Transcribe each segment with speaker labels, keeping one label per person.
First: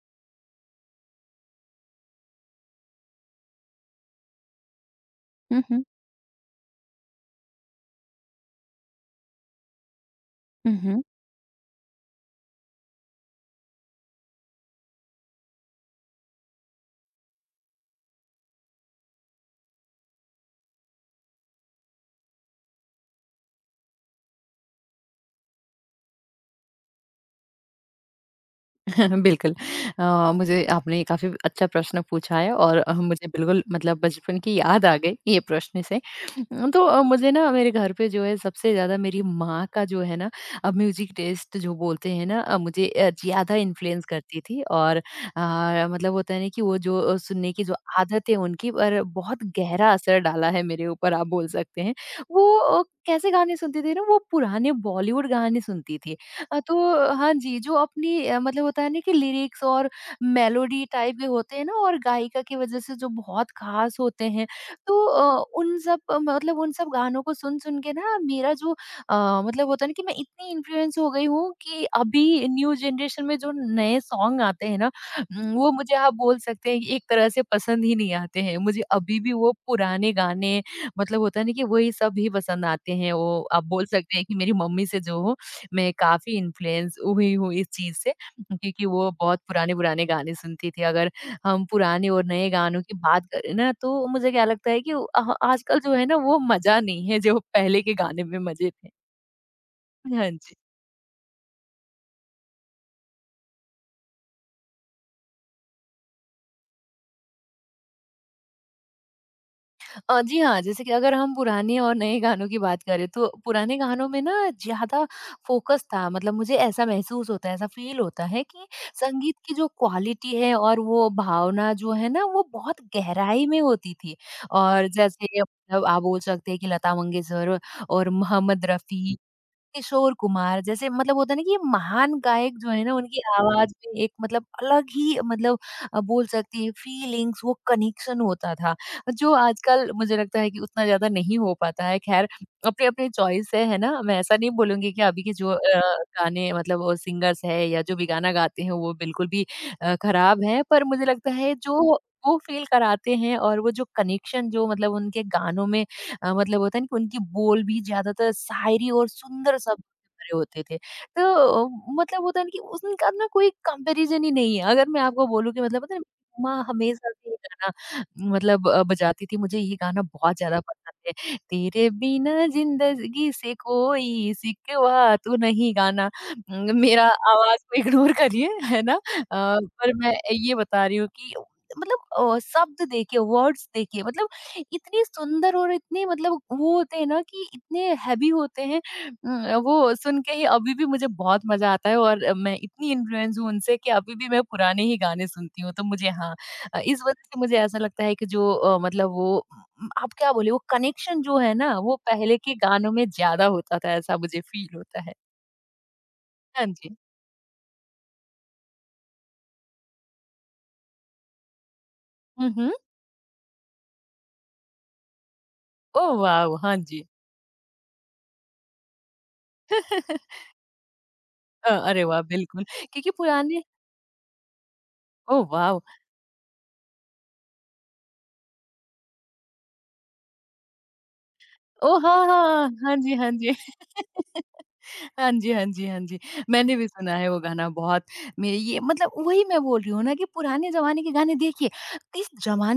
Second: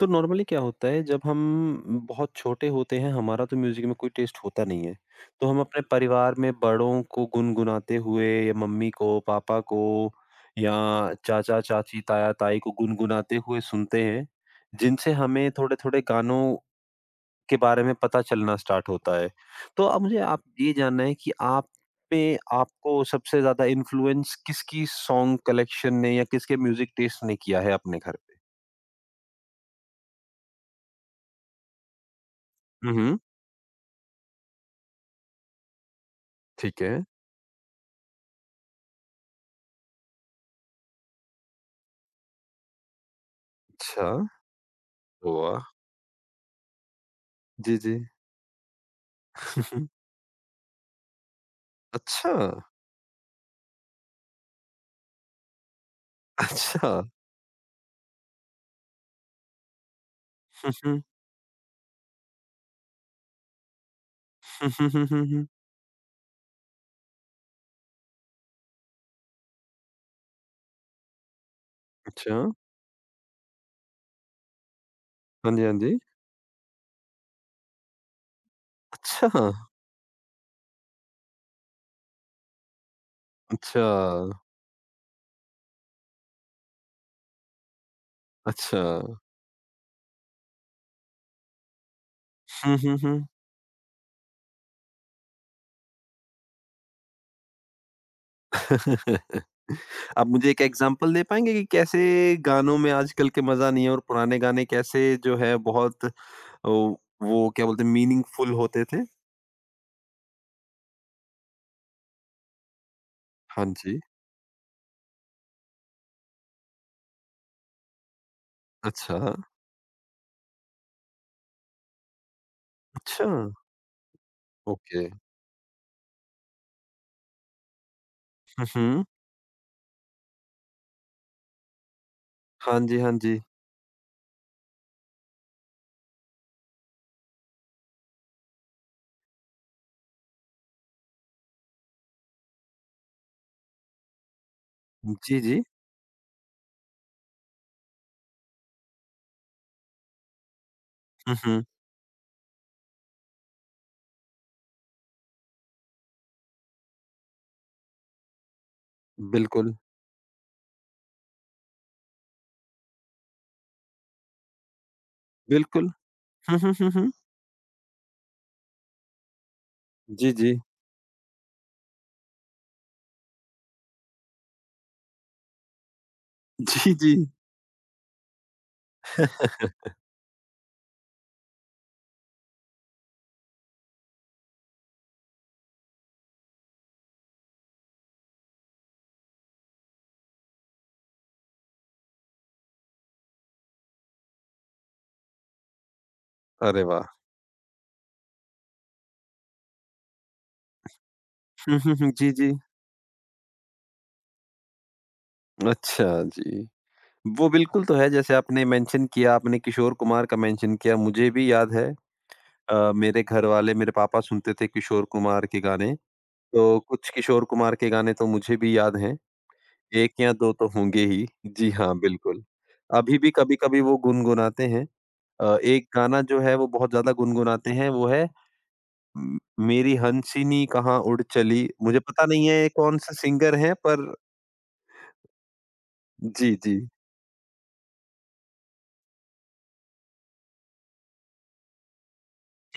Speaker 1: तो नॉर्मली क्या होता है जब हम बहुत छोटे होते हैं। हमारा तो म्यूजिक में कोई टेस्ट होता नहीं है, तो हम
Speaker 2: हुँ,
Speaker 1: अपने
Speaker 2: हुँ।
Speaker 1: परिवार में बड़ों को गुनगुनाते हुए या मम्मी को पापा को या
Speaker 2: हुँ, हुँ।
Speaker 1: चाचा चाची ताया ताई को गुनगुनाते हुए सुनते हैं, जिनसे हमें थोड़े थोड़े गानों के बारे में पता चलना स्टार्ट होता है। तो अब मुझे आप ये जानना है कि आप पे आपको सबसे ज्यादा इन्फ्लुएंस किसकी सॉन्ग कलेक्शन ने या किसके म्यूजिक टेस्ट ने किया है अपने घर पे।
Speaker 2: बिल्कुल। मुझे आपने काफ़ी अच्छा प्रश्न पूछा है और
Speaker 1: हम्म।
Speaker 2: मुझे बिल्कुल मतलब बचपन की याद आ गई ये प्रश्न से।
Speaker 1: ठीक
Speaker 2: तो
Speaker 1: है।
Speaker 2: मुझे ना मेरे घर पे जो है सबसे ज़्यादा मेरी माँ का जो है ना म्यूज़िक टेस्ट जो बोलते हैं ना मुझे ज़्यादा इन्फ्लुएंस
Speaker 1: अच्छा।
Speaker 2: करती थी और
Speaker 1: वाह!
Speaker 2: मतलब होता है ना कि वो जो सुनने की जो
Speaker 1: जी, जी।
Speaker 2: आदत है उनकी पर बहुत
Speaker 1: हुँ, हुँ।
Speaker 2: गहरा असर डाला है मेरे ऊपर आप बोल सकते हैं।
Speaker 1: अच्छा!
Speaker 2: वो कैसे गाने सुनती थी ना वो पुराने बॉलीवुड गाने सुनती थी।
Speaker 1: अच्छा।
Speaker 2: तो हाँ जी, जो अपनी मतलब होता है ना कि लिरिक्स और
Speaker 1: हुँ,
Speaker 2: मेलोडी
Speaker 1: हुँ।
Speaker 2: टाइप के होते हैं ना और गायिका की वजह से जो बहुत ख़ास होते हैं,
Speaker 1: हुँ, हुँ,
Speaker 2: तो
Speaker 1: हुँ, हुँ, हुँ।
Speaker 2: उन सब मतलब उन सब गानों को सुन-सुन के ना मेरा जो मतलब होता है ना कि मैं इतनी इन्फ्लुएंस हो गई हूँ कि
Speaker 1: अच्छा।
Speaker 2: अभी न्यू जनरेशन में जो नए सॉन्ग आते हैं ना
Speaker 1: हाँ जी,
Speaker 2: वो
Speaker 1: हाँ
Speaker 2: मुझे
Speaker 1: जी।
Speaker 2: आप बोल सकते हैं कि एक तरह से पसंद ही नहीं आते हैं। मुझे अभी भी
Speaker 1: अच्छा!
Speaker 2: वो पुराने गाने मतलब होता है ना कि वही सब ही पसंद आते हैं। वो आप बोल
Speaker 1: अच्छा,
Speaker 2: सकते हैं कि मेरी मम्मी से जो मैं काफ़ी इन्फ्लुएंस हुई हूँ इस चीज़ से
Speaker 1: अच्छा।
Speaker 2: क्योंकि वो बहुत पुराने-पुराने गाने सुनती थी। अगर हम पुराने और नए
Speaker 1: हुँ,
Speaker 2: गानों की
Speaker 1: हुँ, हुँ।
Speaker 2: बात करें ना तो मुझे क्या लगता है कि आजकल जो है ना वो मज़ा नहीं है जो पहले के गाने में मज़े थे।
Speaker 1: आप
Speaker 2: हाँ
Speaker 1: मुझे
Speaker 2: जी।
Speaker 1: एक एग्ज़ाम्पल दे पाएँगे कि कैसे गानों में आजकल के मज़ा नहीं है और पुराने गाने कैसे जो है बहुत ओ, वो क्या बोलते हैं, मीनिंगफुल होते थे?
Speaker 2: जी हाँ, जैसे कि अगर हम पुराने और नए गानों की बात करें तो
Speaker 1: हाँ
Speaker 2: पुराने
Speaker 1: जी।
Speaker 2: गानों में ना ज़्यादा फ़ोकस था मतलब मुझे ऐसा महसूस होता है, ऐसा फ़ील होता है कि
Speaker 1: अच्छा,
Speaker 2: संगीत की जो क्वालिटी है और वो भावना जो है ना वो बहुत
Speaker 1: अच्छा।
Speaker 2: गहराई में होती थी और
Speaker 1: ओके।
Speaker 2: जैसे मतलब आप बोल सकते हैं कि लता मंगेशकर और
Speaker 1: हुँ,
Speaker 2: मोहम्मद
Speaker 1: हुँ।
Speaker 2: रफ़ी किशोर कुमार जैसे मतलब होता है ना कि ये महान गायक जो
Speaker 1: हाँ
Speaker 2: है ना
Speaker 1: जी, हाँ
Speaker 2: उनकी
Speaker 1: जी।
Speaker 2: आवाज में एक मतलब अलग ही मतलब बोल सकती है फीलिंग्स वो कनेक्शन होता था जो आजकल मुझे लगता है कि उतना ज्यादा नहीं हो पाता है। खैर, अपने अपने चॉइस है ना? मैं ऐसा नहीं बोलूंगी कि अभी के
Speaker 1: जी,
Speaker 2: जो
Speaker 1: जी।
Speaker 2: गाने मतलब वो सिंगर्स है या जो भी गाना गाते हैं वो बिल्कुल भी खराब है, पर मुझे लगता
Speaker 1: हुँ,
Speaker 2: है
Speaker 1: हुँ।
Speaker 2: जो वो फील कराते हैं और वो जो कनेक्शन जो मतलब उनके गानों में मतलब होता है ना कि उनके बोल भी ज़्यादातर शायरी और सुंदर
Speaker 1: बिल्कुल,
Speaker 2: शब्दों से भरे होते थे। तो अ, मतलब होता है ना कि उनका ना कोई कंपैरिज़न ही नहीं है। अगर मैं आपको बोलूँ कि मतलब
Speaker 1: बिल्कुल।
Speaker 2: पता है ना,
Speaker 1: हुँ,
Speaker 2: माँ
Speaker 1: हुँ, हुँ,
Speaker 2: हमेशा
Speaker 1: हुँ।
Speaker 2: से ये गाना मतलब बजाती थी। मुझे ये गाना
Speaker 1: जी,
Speaker 2: बहुत
Speaker 1: जी।
Speaker 2: ज़्यादा पसंद है। तेरे बिना ज़िंदगी से कोई सिकवा तू नहीं गाना।
Speaker 1: जी,
Speaker 2: मेरा
Speaker 1: जी।
Speaker 2: आवाज़ को इग्नोर करिए, है ना? पर मैं ये बता रही हूँ कि मतलब शब्द देखिए, वर्ड्स देखिए मतलब इतनी सुंदर और इतने मतलब वो होते हैं ना कि इतने हैवी होते हैं। वो सुन के ही अभी भी मुझे बहुत मज़ा आता है और मैं इतनी इन्फ्लुएंस हूँ उनसे कि अभी भी मैं पुराने ही गाने सुनती हूँ। तो मुझे, हाँ,
Speaker 1: अरे
Speaker 2: इस
Speaker 1: वाह!
Speaker 2: वजह से मुझे ऐसा लगता है कि जो मतलब वो आप क्या बोले वो कनेक्शन जो है ना
Speaker 1: हुँ, हुँ,
Speaker 2: वो
Speaker 1: हुँ। जी,
Speaker 2: पहले
Speaker 1: जी।
Speaker 2: के गानों में ज़्यादा होता था, ऐसा मुझे फ़ील होता है।
Speaker 1: अच्छा, जी।
Speaker 2: हाँ जी।
Speaker 1: वो बिल्कुल तो है। जैसे आपने मेंशन किया, आपने किशोर कुमार का मेंशन किया, मुझे भी याद है।
Speaker 2: हुँ, हुँ।
Speaker 1: मेरे घरवाले मेरे पापा सुनते थे किशोर कुमार के गाने,
Speaker 2: ओह वाओ! हाँ
Speaker 1: तो
Speaker 2: जी।
Speaker 1: कुछ किशोर कुमार के गाने तो मुझे भी याद हैं, 1 या 2 तो होंगे ही। जी हाँ,
Speaker 2: अरे वाह!
Speaker 1: बिल्कुल।
Speaker 2: बिल्कुल, क्योंकि
Speaker 1: अभी भी
Speaker 2: पुराने
Speaker 1: कभी-कभी वो गुनगुनाते हैं।
Speaker 2: Oh wow!
Speaker 1: एक गाना जो है वो बहुत ज़्यादा गुनगुनाते हैं, वो है म मेरी हंसिनी कहाँ उड़ चली। मुझे
Speaker 2: ओह! हाँ,
Speaker 1: पता नहीं है ये
Speaker 2: हाँ। हाँ
Speaker 1: कौन-सा
Speaker 2: जी, हाँ जी।
Speaker 1: सिंगर है पर।
Speaker 2: हाँ जी, हाँ जी, हाँ जी।
Speaker 1: जी, जी।
Speaker 2: मैंने भी सुना है वो गाना बहुत। मैं ये मतलब वही मैं बोल रही हूँ ना कि पुराने ज़माने के गाने देखिए, किस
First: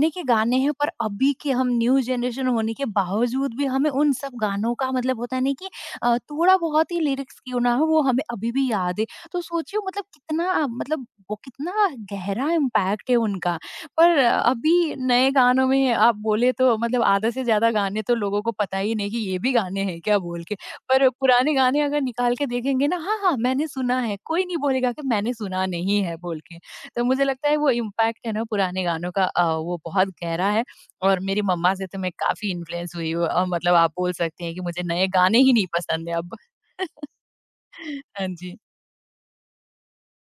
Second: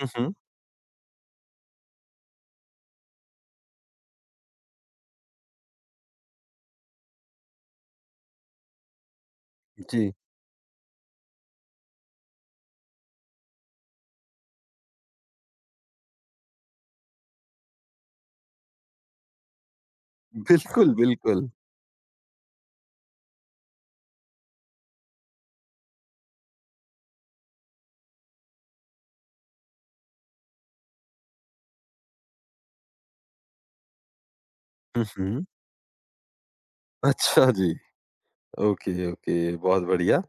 Speaker 1: हुँ,
Speaker 2: के
Speaker 1: हुँ।
Speaker 2: गाने हैं पर अभी के हम न्यू जनरेशन होने के बावजूद भी हमें उन सब गानों का मतलब होता है ना कि थोड़ा-बहुत ही लिरिक्स क्यों ना हो वो हमें अभी भी याद है। तो सोचिए मतलब
Speaker 1: जी,
Speaker 2: कितना मतलब वो कितना गहरा इम्पैक्ट है उनका। पर अभी नए गानों में आप बोले तो मतलब आधा से ज़्यादा गाने तो लोगों को पता ही नहीं कि ये भी गाने हैं क्या बोल के।
Speaker 1: बिल्कुल,
Speaker 2: पर
Speaker 1: बिल्कुल।
Speaker 2: पुराने गाने अगर निकाल के देखेंगे ना, हाँ, हाँ, मैंने सुना है, कोई नहीं बोलेगा कि मैंने सुना नहीं है बोल के। तो मुझे लगता है वो इम्पैक्ट है ना पुराने गानों का, वो बहुत गहरा है। और मेरी मम्मा से तो मैं काफ़ी इन्फ्लुएंस हुई हूँ, मतलब आप बोल सकते हैं कि मुझे
Speaker 1: हुँ,
Speaker 2: नए गाने
Speaker 1: हुँ।
Speaker 2: ही नहीं पसंद है अब।
Speaker 1: अच्छा जी।
Speaker 2: हाँ जी।
Speaker 1: ओके, ओके, बहुत बढ़िया।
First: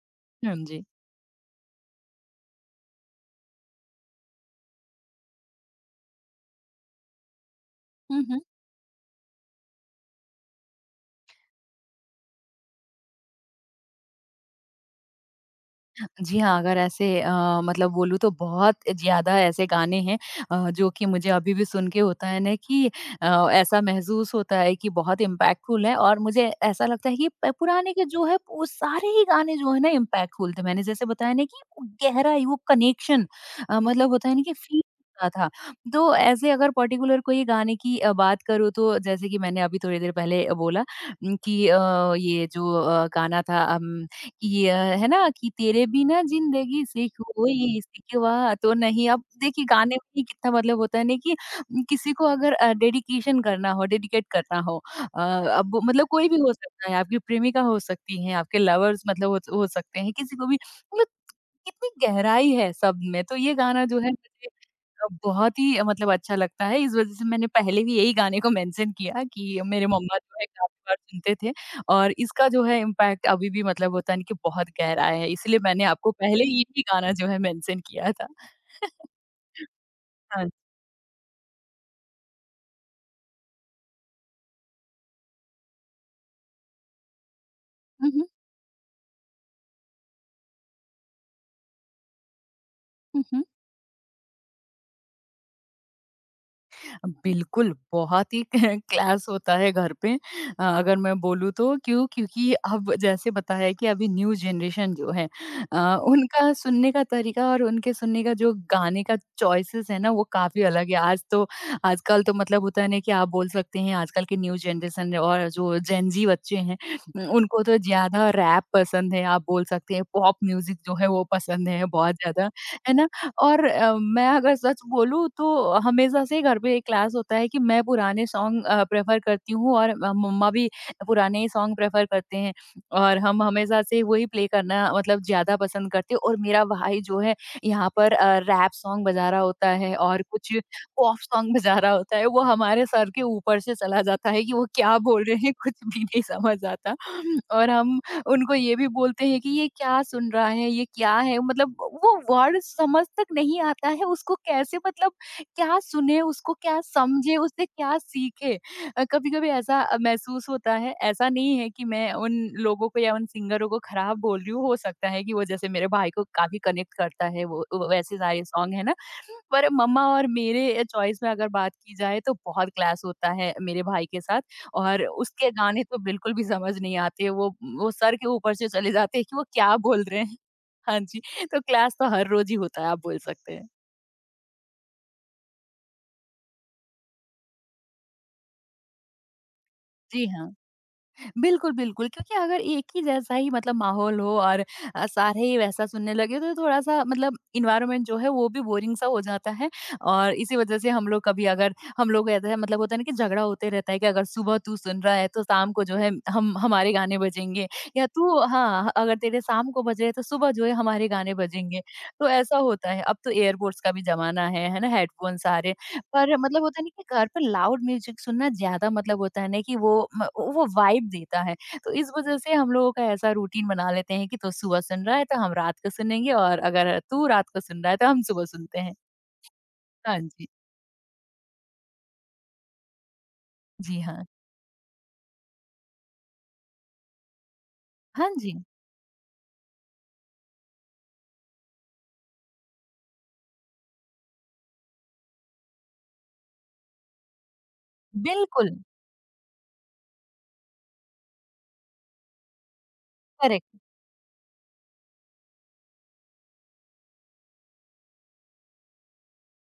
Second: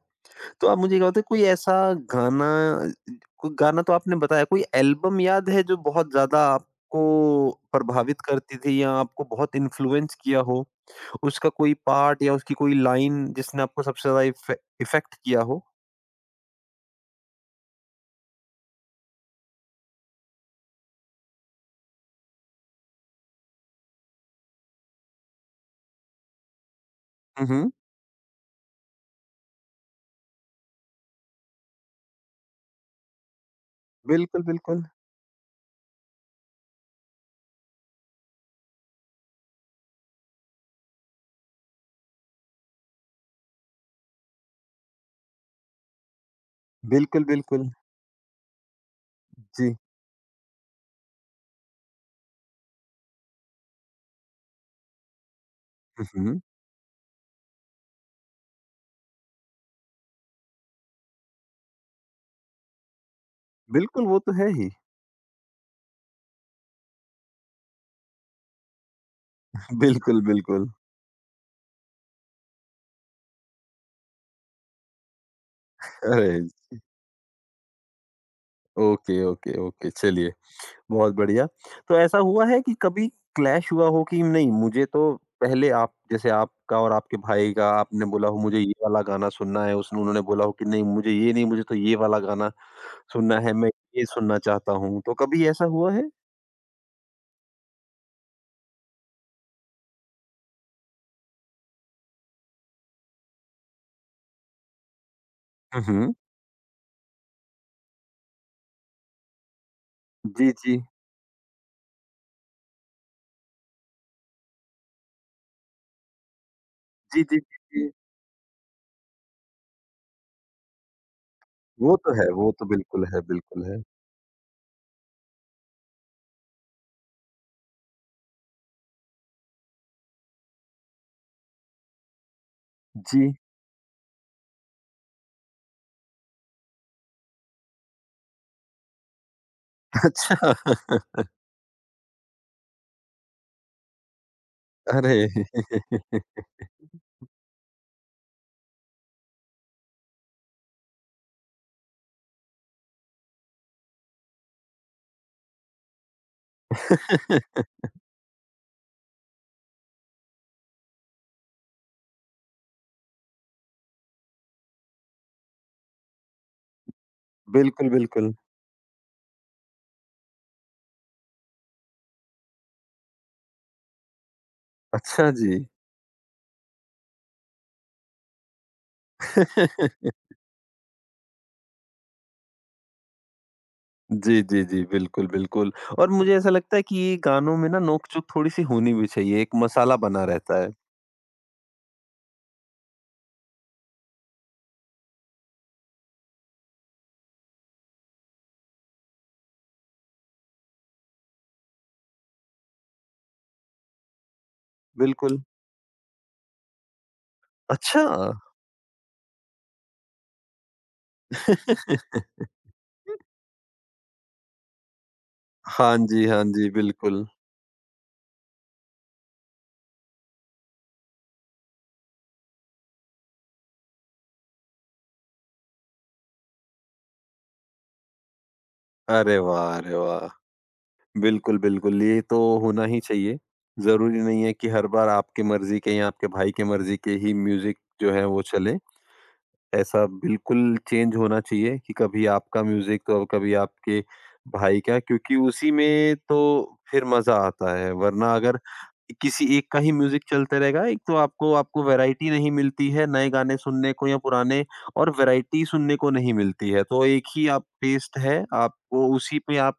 Speaker 2: हाँ
Speaker 1: तो आप
Speaker 2: जी।
Speaker 1: मुझे ये बताओ, कोई ऐसा गाना, कोई गाना तो आपने बताया, कोई एल्बम याद है जो बहुत ज़्यादा आपको प्रभावित
Speaker 2: हुँ, हुँ।
Speaker 1: करती थी या आपको बहुत इन्फ्लुएंस किया हो? उसका कोई पार्ट या उसकी कोई लाइन जिसने आपको सबसे ज़्यादा इफेक्ट किया हो?
Speaker 2: जी हाँ, अगर ऐसे मतलब बोलूँ तो बहुत ज़्यादा ऐसे गाने हैं जो कि मुझे अभी भी सुन के होता है ना कि ऐसा महसूस होता है कि बहुत इम्पैक्टफुल है, और मुझे ऐसा लगता है कि
Speaker 1: हुँ,
Speaker 2: प
Speaker 1: हुँ।
Speaker 2: पुराने के जो है वो सारे ही गाने जो है ना इम्पैक्टफुल थे। मैंने जैसे बताया ना कि वो गहराई, वो कनेक्शन, मतलब होता है ना
Speaker 1: बिल्कुल,
Speaker 2: कि फील
Speaker 1: बिल्कुल।
Speaker 2: होता था। तो ऐसे अगर पर्टिकुलर कोई गाने की बात करूँ तो जैसे कि मैंने अभी थोड़ी देर पहले बोला, कि ये जो गाना था अम ये, है ना, कि तेरे बिना जिंदगी से
Speaker 1: बिल्कुल, बिल्कुल।
Speaker 2: कोई सिकवा तो नहीं। अब देखिए
Speaker 1: जी।
Speaker 2: गाने में ही कितना मतलब होता है ना कि न, किसी को अगर डेडिकेशन करना हो, डेडिकेट करना हो, अ, अब वो
Speaker 1: हुँ,
Speaker 2: मतलब कोई
Speaker 1: हुँ।
Speaker 2: भी हो सकता है, आपकी प्रेमिका हो सकती हैं, आपके लवर्स मतलब हो सकते हैं, किसी को भी मतलब कितनी गहराई है शब्द में। तो ये गाना जो
Speaker 1: बिल्कुल,
Speaker 2: है
Speaker 1: वो तो
Speaker 2: मुझे
Speaker 1: है ही।
Speaker 2: बहुत ही मतलब अच्छा लगता है, इस वज़ह से मैंने पहले भी यही गाने को मेंशन किया कि मेरे मम्मा
Speaker 1: बिल्कुल,
Speaker 2: जो है
Speaker 1: बिल्कुल।
Speaker 2: काफ़ी बार सुनते थे और इसका जो है इम्पैक्ट अभी भी मतलब होता है ना कि बहुत गहरा है, इसलिए मैंने आपको
Speaker 1: अरे!
Speaker 2: पहले यही गाना जो है मेंशन किया था।
Speaker 1: ओके, ओके, ओके, चलिए।
Speaker 2: हाँ।
Speaker 1: बहुत बढ़िया। तो ऐसा हुआ है कि कभी क्लैश हुआ हो कि नहीं मुझे तो पहले, आप जैसे आपका और आपके भाई का आपने
Speaker 2: हुँ, हुँ।
Speaker 1: बोला हो मुझे ये वाला गाना सुनना है, उसने उन्होंने बोला हो कि नहीं मुझे ये नहीं, मुझे तो ये वाला गाना
Speaker 2: हुँ,
Speaker 1: सुनना
Speaker 2: हुँ।
Speaker 1: है, मैं ये सुनना चाहता हूँ। तो कभी ऐसा हुआ है?
Speaker 2: बिल्कुल, बहुत ही क्लास होता है घर पे। अगर मैं बोलूँ तो क्यों? क्योंकि अब जैसे बताया कि अभी न्यू जनरेशन जो है,
Speaker 1: हुँ, हुँ।
Speaker 2: उनका सुनने का तरीका और उनके सुनने का जो गाने का चॉइसेस है ना वो
Speaker 1: जी,
Speaker 2: काफ़ी
Speaker 1: जी।
Speaker 2: अलग है। आज तो आजकल तो मतलब होता है ना कि आप बोल सकते हैं आजकल के न्यू जनरेशन और जो जेन ज़ी बच्चे हैं,
Speaker 1: जी, जी, जी,
Speaker 2: उनको तो
Speaker 1: जी।
Speaker 2: ज़्यादा रैप पसंद है, आप बोल सकते हैं पॉप म्यूज़िक जो है वो पसंद है
Speaker 1: वो तो
Speaker 2: बहुत
Speaker 1: है,
Speaker 2: ज़्यादा,
Speaker 1: वो तो
Speaker 2: है
Speaker 1: बिल्कुल
Speaker 2: ना?
Speaker 1: है, बिल्कुल
Speaker 2: और
Speaker 1: है।
Speaker 2: मैं अगर सच बोलूँ तो हमेशा से घर पे एक क्लास होता है कि मैं पुराने सॉन्ग प्रेफ़र करती हूँ और मम्मा भी पुराने ही सॉन्ग प्रेफ़र करते हैं और
Speaker 1: जी।
Speaker 2: हम हमेशा से वही प्ले करना मतलब ज़्यादा पसंद करते हैं, और मेरा भाई जो है यहाँ पर रैप सॉन्ग बजा रहा होता है और
Speaker 1: अच्छा।
Speaker 2: कुछ पॉप सॉन्ग बजा रहा होता है, वो हमारे सर के ऊपर से चला जाता है कि वो क्या बोल
Speaker 1: अरे!
Speaker 2: रहे हैं। कुछ भी नहीं समझ आता और हम उनको ये भी बोलते हैं कि ये क्या सुन रहा है, ये क्या है? मतलब वो वर्ड समझ तक नहीं आता है, उसको कैसे मतलब क्या सुने, उसको क्या समझे, उससे क्या सीखे? कभी-कभी ऐसा महसूस होता है, ऐसा नहीं है कि मैं उन लोगों को या उन सिंगरों को खराब बोल रही हूँ, हो सकता है कि वो जैसे मेरे भाई को काफ़ी कनेक्ट करता है वो
Speaker 1: बिल्कुल,
Speaker 2: वो वैसे
Speaker 1: बिल्कुल।
Speaker 2: सारे सॉन्ग, है ना? पर मम्मा और मेरे चॉइस में अगर बात की जाए तो बहुत क्लैश होता है मेरे भाई के साथ। और
Speaker 1: अच्छा जी।
Speaker 2: उसके गाने तो बिल्कुल भी समझ नहीं आते, वो सर के ऊपर से चले जाते हैं कि वो क्या बोल रहे हैं। हाँ जी, तो क्लास तो हर रोज़ ही होता है, आप बोल सकते हैं।
Speaker 1: जी, जी, जी। बिल्कुल, बिल्कुल। और मुझे ऐसा लगता है कि ये गानों में ना नोक-झोंक थोड़ी-सी होनी भी चाहिए, एक मसाला बना
Speaker 2: जी हाँ।
Speaker 1: रहता है।
Speaker 2: बिल्कुल, बिल्कुल, क्योंकि अगर एक ही जैसा ही मतलब माहौल हो और सारे ही वैसा सुनने लगे तो थोड़ा-सा मतलब एनवायरनमेंट जो है वो भी बोरिंग सा हो जाता है, और इसी वजह से हम लोग कभी अगर हम लोग ऐसा है मतलब होता है ना कि झगड़ा होते रहता है कि अगर सुबह तू सुन रहा है
Speaker 1: बिल्कुल।
Speaker 2: तो शाम को जो है हम हमारे गाने बजेंगे,
Speaker 1: अच्छा!
Speaker 2: या तू, हाँ, अगर तेरे शाम को बज रहे हैं तो सुबह जो है हमारे गाने बजेंगे, तो ऐसा होता है। अब तो एयरपोड्स का भी ज़माना है ना? हेडफोन सारे।
Speaker 1: हाँ जी,
Speaker 2: पर
Speaker 1: हाँ
Speaker 2: मतलब
Speaker 1: जी,
Speaker 2: होता है ना कि
Speaker 1: बिल्कुल।
Speaker 2: घर पर लाउड म्यूजिक सुनना ज़्यादा मतलब होता है ना कि वो म वो वाइब देता है। तो इस वज़ह से हम लोगों का ऐसा रूटीन बना लेते हैं कि तू सुबह सुन रहा है तो हम रात को सुनेंगे और अगर तू रात को सुन रहा है तो हम सुबह सुनते हैं।
Speaker 1: अरे वाह! अरे
Speaker 2: हाँ
Speaker 1: वाह!
Speaker 2: जी।
Speaker 1: बिल्कुल, बिल्कुल, ये तो होना ही चाहिए।
Speaker 2: जी
Speaker 1: ज़रूरी
Speaker 2: हाँ।
Speaker 1: नहीं है कि हर बार आपकी मर्ज़ी के या आपके भाई की मर्ज़ी के ही म्यूज़िक जो है
Speaker 2: हाँ
Speaker 1: वो
Speaker 2: जी।
Speaker 1: चले। ऐसा बिल्कुल चेंज होना चाहिए कि कभी आपका म्यूजिक तो कभी आपके भाई का, क्योंकि उसी में तो फिर मजा आता है। वरना अगर
Speaker 2: बिल्कुल,
Speaker 1: किसी एक का ही म्यूजिक चलते रहेगा, एक तो आपको आपको वैरायटी नहीं मिलती है नए गाने
Speaker 2: करेक्ट।
Speaker 1: सुनने को या पुराने, और वैरायटी सुनने को नहीं मिलती है तो एक ही आप टेस्ट है आपको, उसी पे आप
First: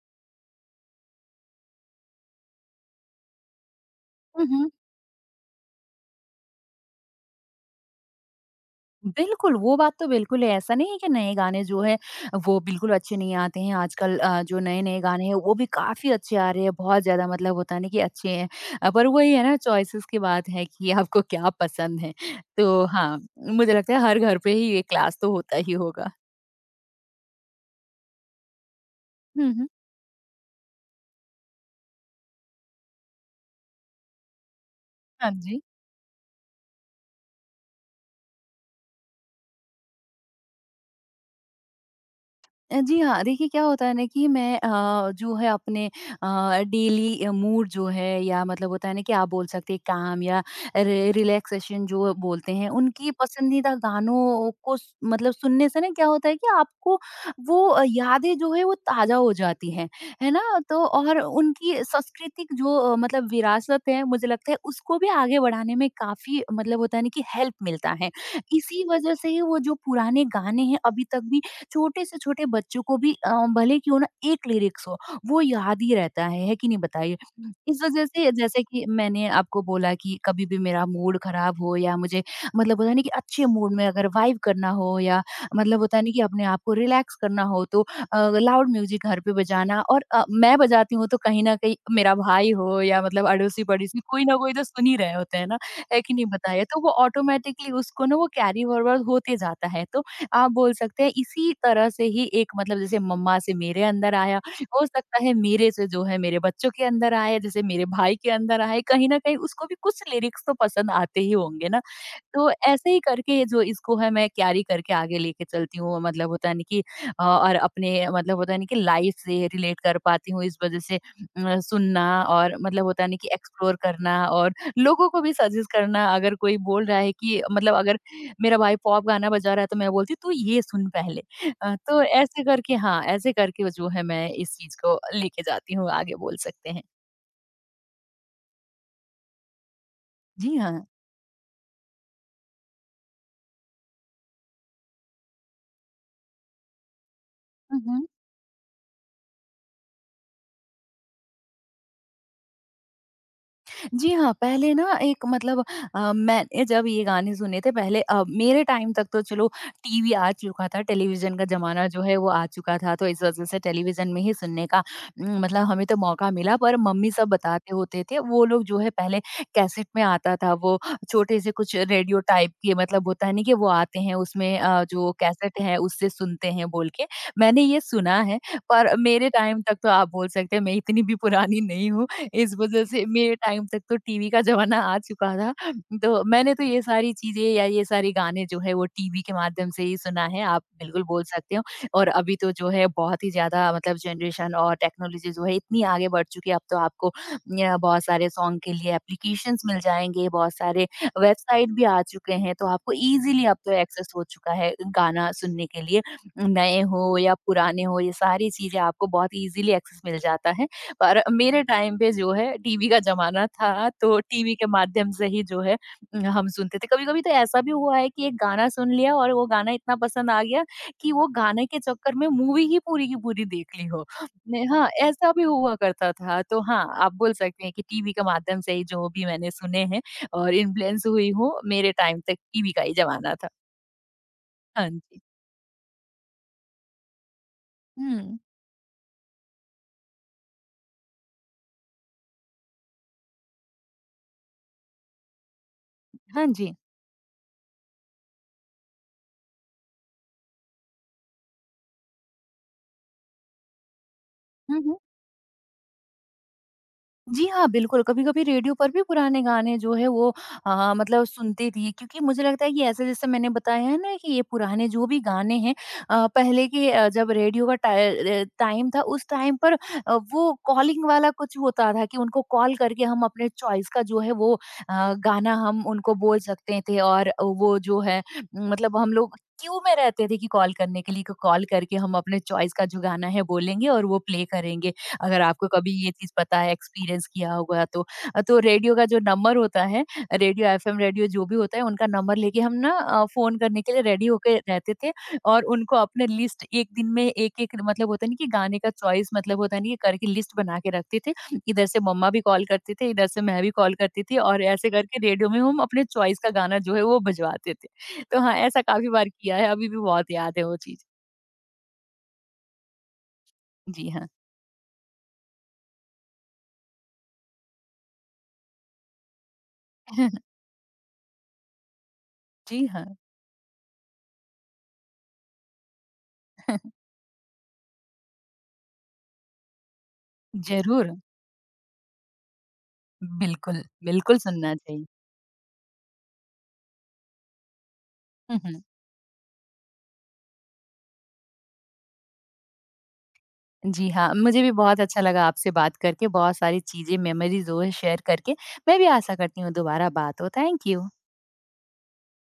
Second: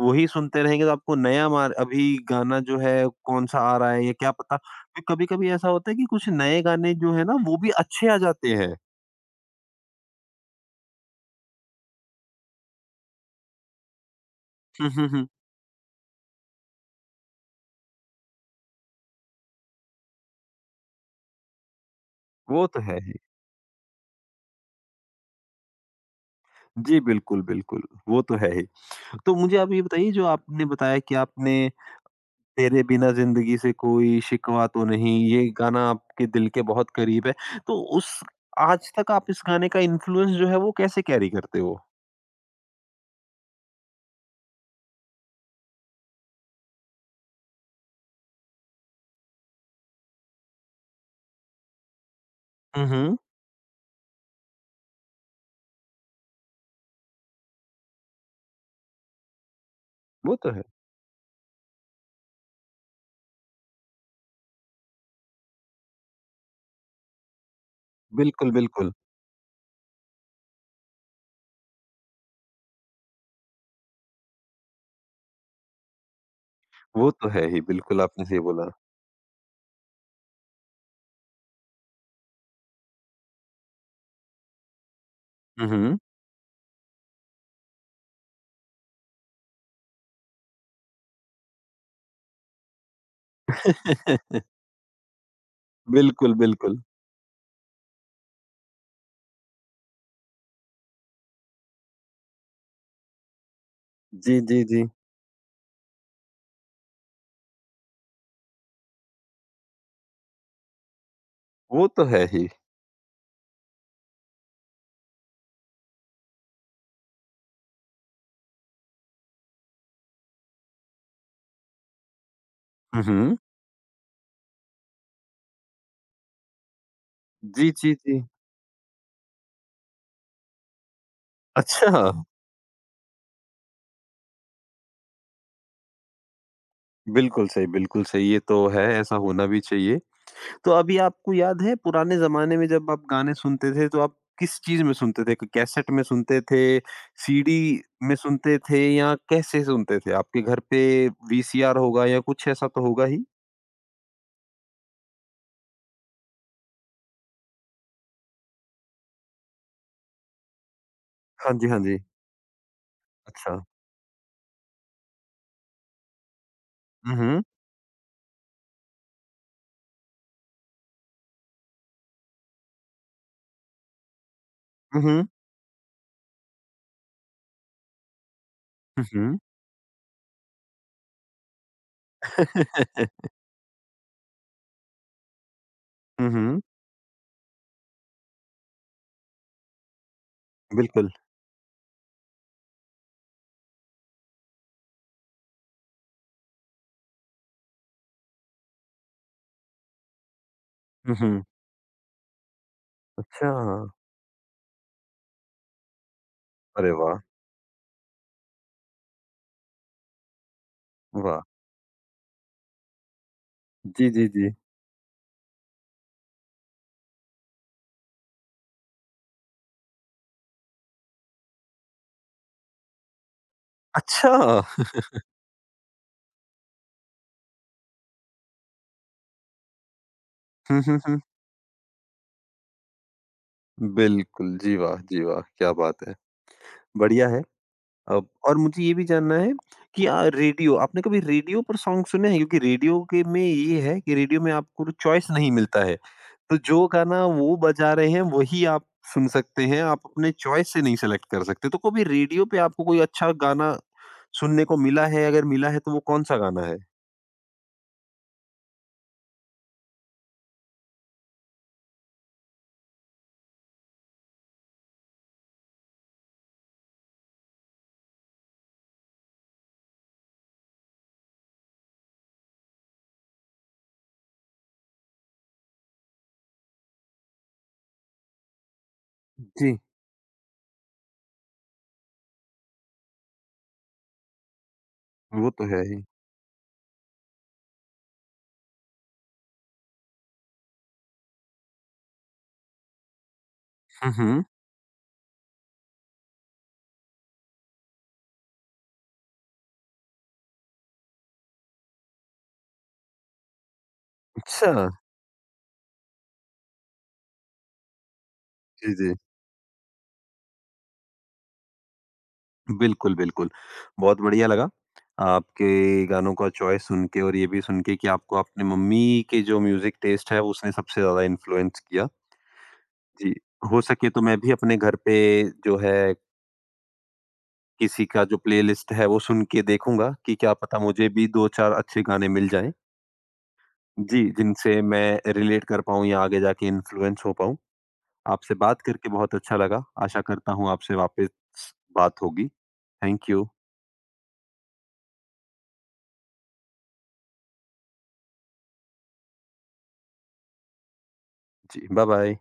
Speaker 1: वही सुनते रहेंगे तो आपको नया मार अभी गाना जो है कौन सा आ रहा है या क्या
Speaker 2: हुँ,
Speaker 1: पता।
Speaker 2: हुँ।
Speaker 1: कभी कभी ऐसा होता है कि कुछ नए गाने जो है ना वो भी अच्छे आ जाते हैं।
Speaker 2: बिल्कुल, वो बात तो बिल्कुल है, ऐसा नहीं है कि नए गाने जो हैं वो बिल्कुल अच्छे नहीं आते हैं। आजकल जो नए-नए गाने हैं वो भी काफ़ी अच्छे आ रहे हैं, बहुत ज़्यादा मतलब होता है ना कि अच्छे हैं। पर वही है ना, चॉइसेस की बात है कि आपको क्या पसंद है।
Speaker 1: वो तो
Speaker 2: तो
Speaker 1: है ही।
Speaker 2: हाँ, मुझे लगता है हर घर पे ही ये क्लास तो होता ही होगा।
Speaker 1: जी, बिल्कुल, बिल्कुल, वो तो है ही। तो
Speaker 2: हुँ,
Speaker 1: मुझे
Speaker 2: हुँ।
Speaker 1: आप ये बताइए, जो आपने बताया कि आपने तेरे बिना ज़िंदगी से कोई शिकवा तो नहीं,
Speaker 2: हाँ
Speaker 1: ये
Speaker 2: जी।
Speaker 1: गाना आपके दिल के बहुत करीब है। तो उस, आज तक आप इस गाने का इन्फ्लुएंस जो है वो कैसे कैरी करते हो?
Speaker 2: जी हाँ, देखिए क्या होता है ना कि मैं जो है अपने डेली मूड जो है, या मतलब होता है ना कि आप बोल सकते हैं काम या रि रिलैक्सेशन जो बोलते हैं,
Speaker 1: हुँ,
Speaker 2: उनकी
Speaker 1: हुँ।
Speaker 2: पसंदीदा गानों को स मतलब सुनने से ना क्या होता है कि आपको वो यादें जो है वो ताज़ा हो जाती हैं, है
Speaker 1: वो
Speaker 2: ना?
Speaker 1: तो है।
Speaker 2: तो और उनकी सांस्कृतिक जो मतलब विरासत है, मुझे लगता है उसको भी आगे बढ़ाने में काफ़ी मतलब होता है ना कि हेल्प मिलता है।
Speaker 1: बिल्कुल,
Speaker 2: इसी
Speaker 1: बिल्कुल।
Speaker 2: वज़ह से ही वो जो पुराने गाने हैं अभी तक भी छोटे से छोटे बच्चों को भी भले क्यों ना एक लिरिक्स हो, वो याद ही रहता है कि नहीं
Speaker 1: वो
Speaker 2: बताइए?
Speaker 1: तो है ही,
Speaker 2: इस
Speaker 1: बिल्कुल
Speaker 2: वजह
Speaker 1: आपने
Speaker 2: से
Speaker 1: सही
Speaker 2: जैसे
Speaker 1: बोला।
Speaker 2: कि मैंने आपको बोला कि कभी भी मेरा मूड खराब हो या मुझे मतलब होता है ना कि अच्छे मूड में अगर वाइब करना हो, या
Speaker 1: हुँ,
Speaker 2: मतलब
Speaker 1: हुँ।
Speaker 2: होता है ना कि अपने आप को रिलैक्स करना हो, तो लाउड म्यूजिक घर पे बजाना और मैं बजाती हूँ तो कहीं न कहीं मेरा भाई हो या मतलब अड़ोसी-पड़ोसी, कोई ना कोई तो सुन ही रहे होते हैं ना, है कि नहीं
Speaker 1: बिल्कुल,
Speaker 2: बताइए?
Speaker 1: बिल्कुल।
Speaker 2: तो वो ऑटोमेटिकली उसको ना वो कैरी फॉरवर्ड होते जाता है। तो आप बोल सकते हैं इसी तरह से ही, एक मतलब जैसे मम्मा से मेरे अंदर
Speaker 1: जी,
Speaker 2: आया,
Speaker 1: जी, जी।
Speaker 2: हो सकता है मेरे से जो है मेरे बच्चों के अंदर आए, जैसे मेरे भाई के अंदर आए, कहीं न कहीं उसको भी कुछ लिरिक्स तो पसंद आते ही होंगे ना।
Speaker 1: वो तो है ही।
Speaker 2: तो ऐसे ही करके जो इसको है मैं कैरी करके आगे लेके चलती हूँ, मतलब होता है ना कि और अपने मतलब होता है ना कि लाइफ से रिलेट कर पाती हूँ, इस वजह से सुनना और मतलब
Speaker 1: हुँ,
Speaker 2: होता है ना कि
Speaker 1: हुँ।
Speaker 2: एक्सप्लोर करना, और लोगों को भी सजेस्ट करना। अगर कोई बोल रहा है कि
Speaker 1: जी,
Speaker 2: मतलब,
Speaker 1: जी,
Speaker 2: अगर
Speaker 1: जी।
Speaker 2: मेरा भाई पॉप गाना बजा रहा है तो मैं बोलती हूँ तू ये सुन पहले। अ,
Speaker 1: अच्छा!
Speaker 2: तो ऐसे करके हाँ ऐसे करके जो है मैं इस चीज को लेके जाती हूँ आगे, बोल सकते हैं।
Speaker 1: बिल्कुल सही, ये तो है, ऐसा होना भी चाहिए।
Speaker 2: जी
Speaker 1: तो अभी आपको याद है पुराने ज़माने में जब आप गाने सुनते थे, तो आप किस चीज़ में सुनते थे? क कैसेट में सुनते थे, सीडी
Speaker 2: हाँ।
Speaker 1: में सुनते थे या कैसे सुनते थे? आपके घर पे वीसीआर होगा या कुछ ऐसा तो होगा ही?
Speaker 2: जी हाँ, पहले ना एक मतलब मैंने जब ये गाने सुने थे पहले, मेरे टाइम तक तो चलो टीवी आ चुका था, टेलीविज़न का
Speaker 1: हाँ जी, हाँ
Speaker 2: ज़माना
Speaker 1: जी।
Speaker 2: जो है वो आ चुका था, तो इस वज़ह
Speaker 1: अच्छा।
Speaker 2: से टेलीविज़न में ही सुनने का मतलब हमें तो मौका मिला। पर मम्मी
Speaker 1: हुँ,
Speaker 2: सब
Speaker 1: हुँ।
Speaker 2: बताते होते थे, वो लोग जो है पहले कैसेट में आता था, वो छोटे से कुछ रेडियो टाइप के, मतलब होता है नहीं कि वो आते हैं उसमें,
Speaker 1: हुँ,
Speaker 2: जो
Speaker 1: हुँ।
Speaker 2: कैसेट है उससे सुनते हैं, बोल के, मैंने ये सुना है। पर
Speaker 1: हुँ,
Speaker 2: मेरे
Speaker 1: हुँ।
Speaker 2: टाइम तक तो आप बोल सकते हैं मैं इतनी भी पुरानी नहीं हूँ, इस वजह से मेरे टाइम तक तो टीवी का ज़माना आ चुका था। तो
Speaker 1: हुँ,
Speaker 2: मैंने
Speaker 1: हुँ।
Speaker 2: तो ये सारी चीज़ें या ये सारे गाने जो है वो टीवी के माध्यम से ही सुना है, आप बिल्कुल
Speaker 1: बिल्कुल।
Speaker 2: बोल सकते हो। और अभी तो जो है बहुत ही ज़्यादा मतलब जनरेशन और टेक्नोलॉजी जो है इतनी आगे बढ़ चुकी है, अब तो आपको न्य बहुत सारे सॉन्ग के लिए एप्लीकेशंस मिल जाएँगे, बहुत सारे
Speaker 1: हुँ, हुँ।
Speaker 2: वेबसाइट भी आ चुके हैं, तो आपको ईज़िली
Speaker 1: अच्छा!
Speaker 2: अब तो एक्सेस हो चुका है गाना सुनने के लिए। नए
Speaker 1: अरे
Speaker 2: हो
Speaker 1: वाह!
Speaker 2: या पुराने हो, ये सारी चीज़ें आपको बहुत ईज़िली एक्सेस मिल जाता है। पर
Speaker 1: वाह!
Speaker 2: मेरे टाइम पे जो है टीवी का ज़माना था,
Speaker 1: जी,
Speaker 2: तो
Speaker 1: जी, जी।
Speaker 2: टीवी के माध्यम से ही जो है हम सुनते थे। कभी-कभी तो ऐसा भी हुआ है कि एक गाना सुन लिया और वो गाना इतना पसंद आ गया कि वो गाने के चक्कर में मूवी ही पूरी की पूरी देख ली हो।
Speaker 1: अच्छा!
Speaker 2: ने हाँ, ऐसा भी हुआ करता था। तो हाँ, आप बोल सकते हैं कि टीवी के माध्यम से ही जो भी मैंने सुने हैं और
Speaker 1: हुँ, हुँ,
Speaker 2: इन्फ्लुएंस
Speaker 1: हुँ।
Speaker 2: हुई हूँ, मेरे टाइम तक टीवी का ही ज़माना था।
Speaker 1: बिल्कुल, जी
Speaker 2: हाँ
Speaker 1: वाह! जी
Speaker 2: जी।
Speaker 1: वाह! क्या बात है। बढ़िया है। अब
Speaker 2: हुँ।
Speaker 1: और मुझे ये भी जानना है कि रेडियो, आपने कभी रेडियो पर सॉन्ग सुने हैं? क्योंकि रेडियो के में ये है कि रेडियो में आपको तो चॉइस नहीं मिलता है।
Speaker 2: हाँ
Speaker 1: तो
Speaker 2: जी।
Speaker 1: जो गाना वो बजा रहे हैं वही आप सुन सकते हैं, आप अपने चॉइस से नहीं सेलेक्ट कर सकते। तो कभी रेडियो पे आपको कोई अच्छा गाना सुनने को
Speaker 2: हुँ, हुँ।
Speaker 1: मिला है? अगर मिला है तो वो कौन-सा गाना है?
Speaker 2: जी हाँ, बिल्कुल। कभी-कभी रेडियो पर भी पुराने गाने जो है वो मतलब सुनती थी, क्योंकि मुझे लगता है कि ऐसे जैसे मैंने बताया है ना कि ये पुराने जो भी गाने हैं, पहले के, जब रेडियो का टाइम था, उस टाइम पर वो कॉलिंग वाला कुछ होता था कि उनको कॉल करके हम अपने चॉइस का जो है वो गाना हम उनको बोल सकते थे, और वो जो है मतलब हम लोग
Speaker 1: जी,
Speaker 2: क्यू में रहते थे कि कॉल करने के लिए, कि कॉल करके हम अपने चॉइस का जो गाना है बोलेंगे और वो प्ले करेंगे। अगर
Speaker 1: वो तो
Speaker 2: आपको
Speaker 1: है
Speaker 2: कभी
Speaker 1: ही।
Speaker 2: ये चीज़ पता है, एक्सपीरियंस किया होगा तो। तो रेडियो का जो नंबर होता है, रेडियो एफएम रेडियो जो भी होता है, उनका नंबर लेके हम ना फ़ोन करने के लिए
Speaker 1: हुँ,
Speaker 2: रेडी
Speaker 1: हुँ।
Speaker 2: होके रहते थे, और उनको अपने लिस्ट, 1 दिन में 1-1 मतलब होता नहीं कि गाने का चॉइस, मतलब होता नहीं, ये करके लिस्ट बना के रखते थे। इधर से मम्मा भी कॉल करते थे, इधर से मैं भी कॉल करती थी, और
Speaker 1: अच्छा।
Speaker 2: ऐसे करके रेडियो में हम अपने चॉइस का गाना जो है वो बजवाते थे। तो हाँ, ऐसा
Speaker 1: जी,
Speaker 2: काफ़ी
Speaker 1: जी।
Speaker 2: बार किया है, अभी भी बहुत याद है वो चीज़।
Speaker 1: बिल्कुल, बिल्कुल।
Speaker 2: जी
Speaker 1: बहुत
Speaker 2: हाँ।
Speaker 1: बढ़िया लगा आपके गानों का चॉइस सुन के, और ये भी सुन के कि आपको अपनी मम्मी के जो म्यूज़िक टेस्ट है, उसने सबसे ज़्यादा इन्फ्लुएंस किया।
Speaker 2: जी हाँ,
Speaker 1: जी, हो सके तो मैं भी अपने घर पे जो है किसी का जो प्लेलिस्ट है वो सुन के देखूँगा कि क्या पता मुझे
Speaker 2: ज़रूर।
Speaker 1: भी 2-4 अच्छे गाने मिल जाएँ।
Speaker 2: बिल्कुल,
Speaker 1: जी,
Speaker 2: बिल्कुल सुनना
Speaker 1: जिनसे
Speaker 2: चाहिए।
Speaker 1: मैं रिलेट कर पाऊँ या आगे जाके इन्फ्लुएंस हो पाऊँ। आपसे
Speaker 2: हुँ,
Speaker 1: बात
Speaker 2: हुँ।
Speaker 1: करके बहुत अच्छा लगा, आशा करता हूँ आपसे वापस बात होगी। Thank you.
Speaker 2: जी हाँ, मुझे भी बहुत अच्छा लगा आपसे बात करके, बहुत सारी चीज़ें, मेमोरीज़ जो है शेयर करके। मैं भी आशा करती हूँ दोबारा बात हो। Thank you.
Speaker 1: जी, बाय-बाय।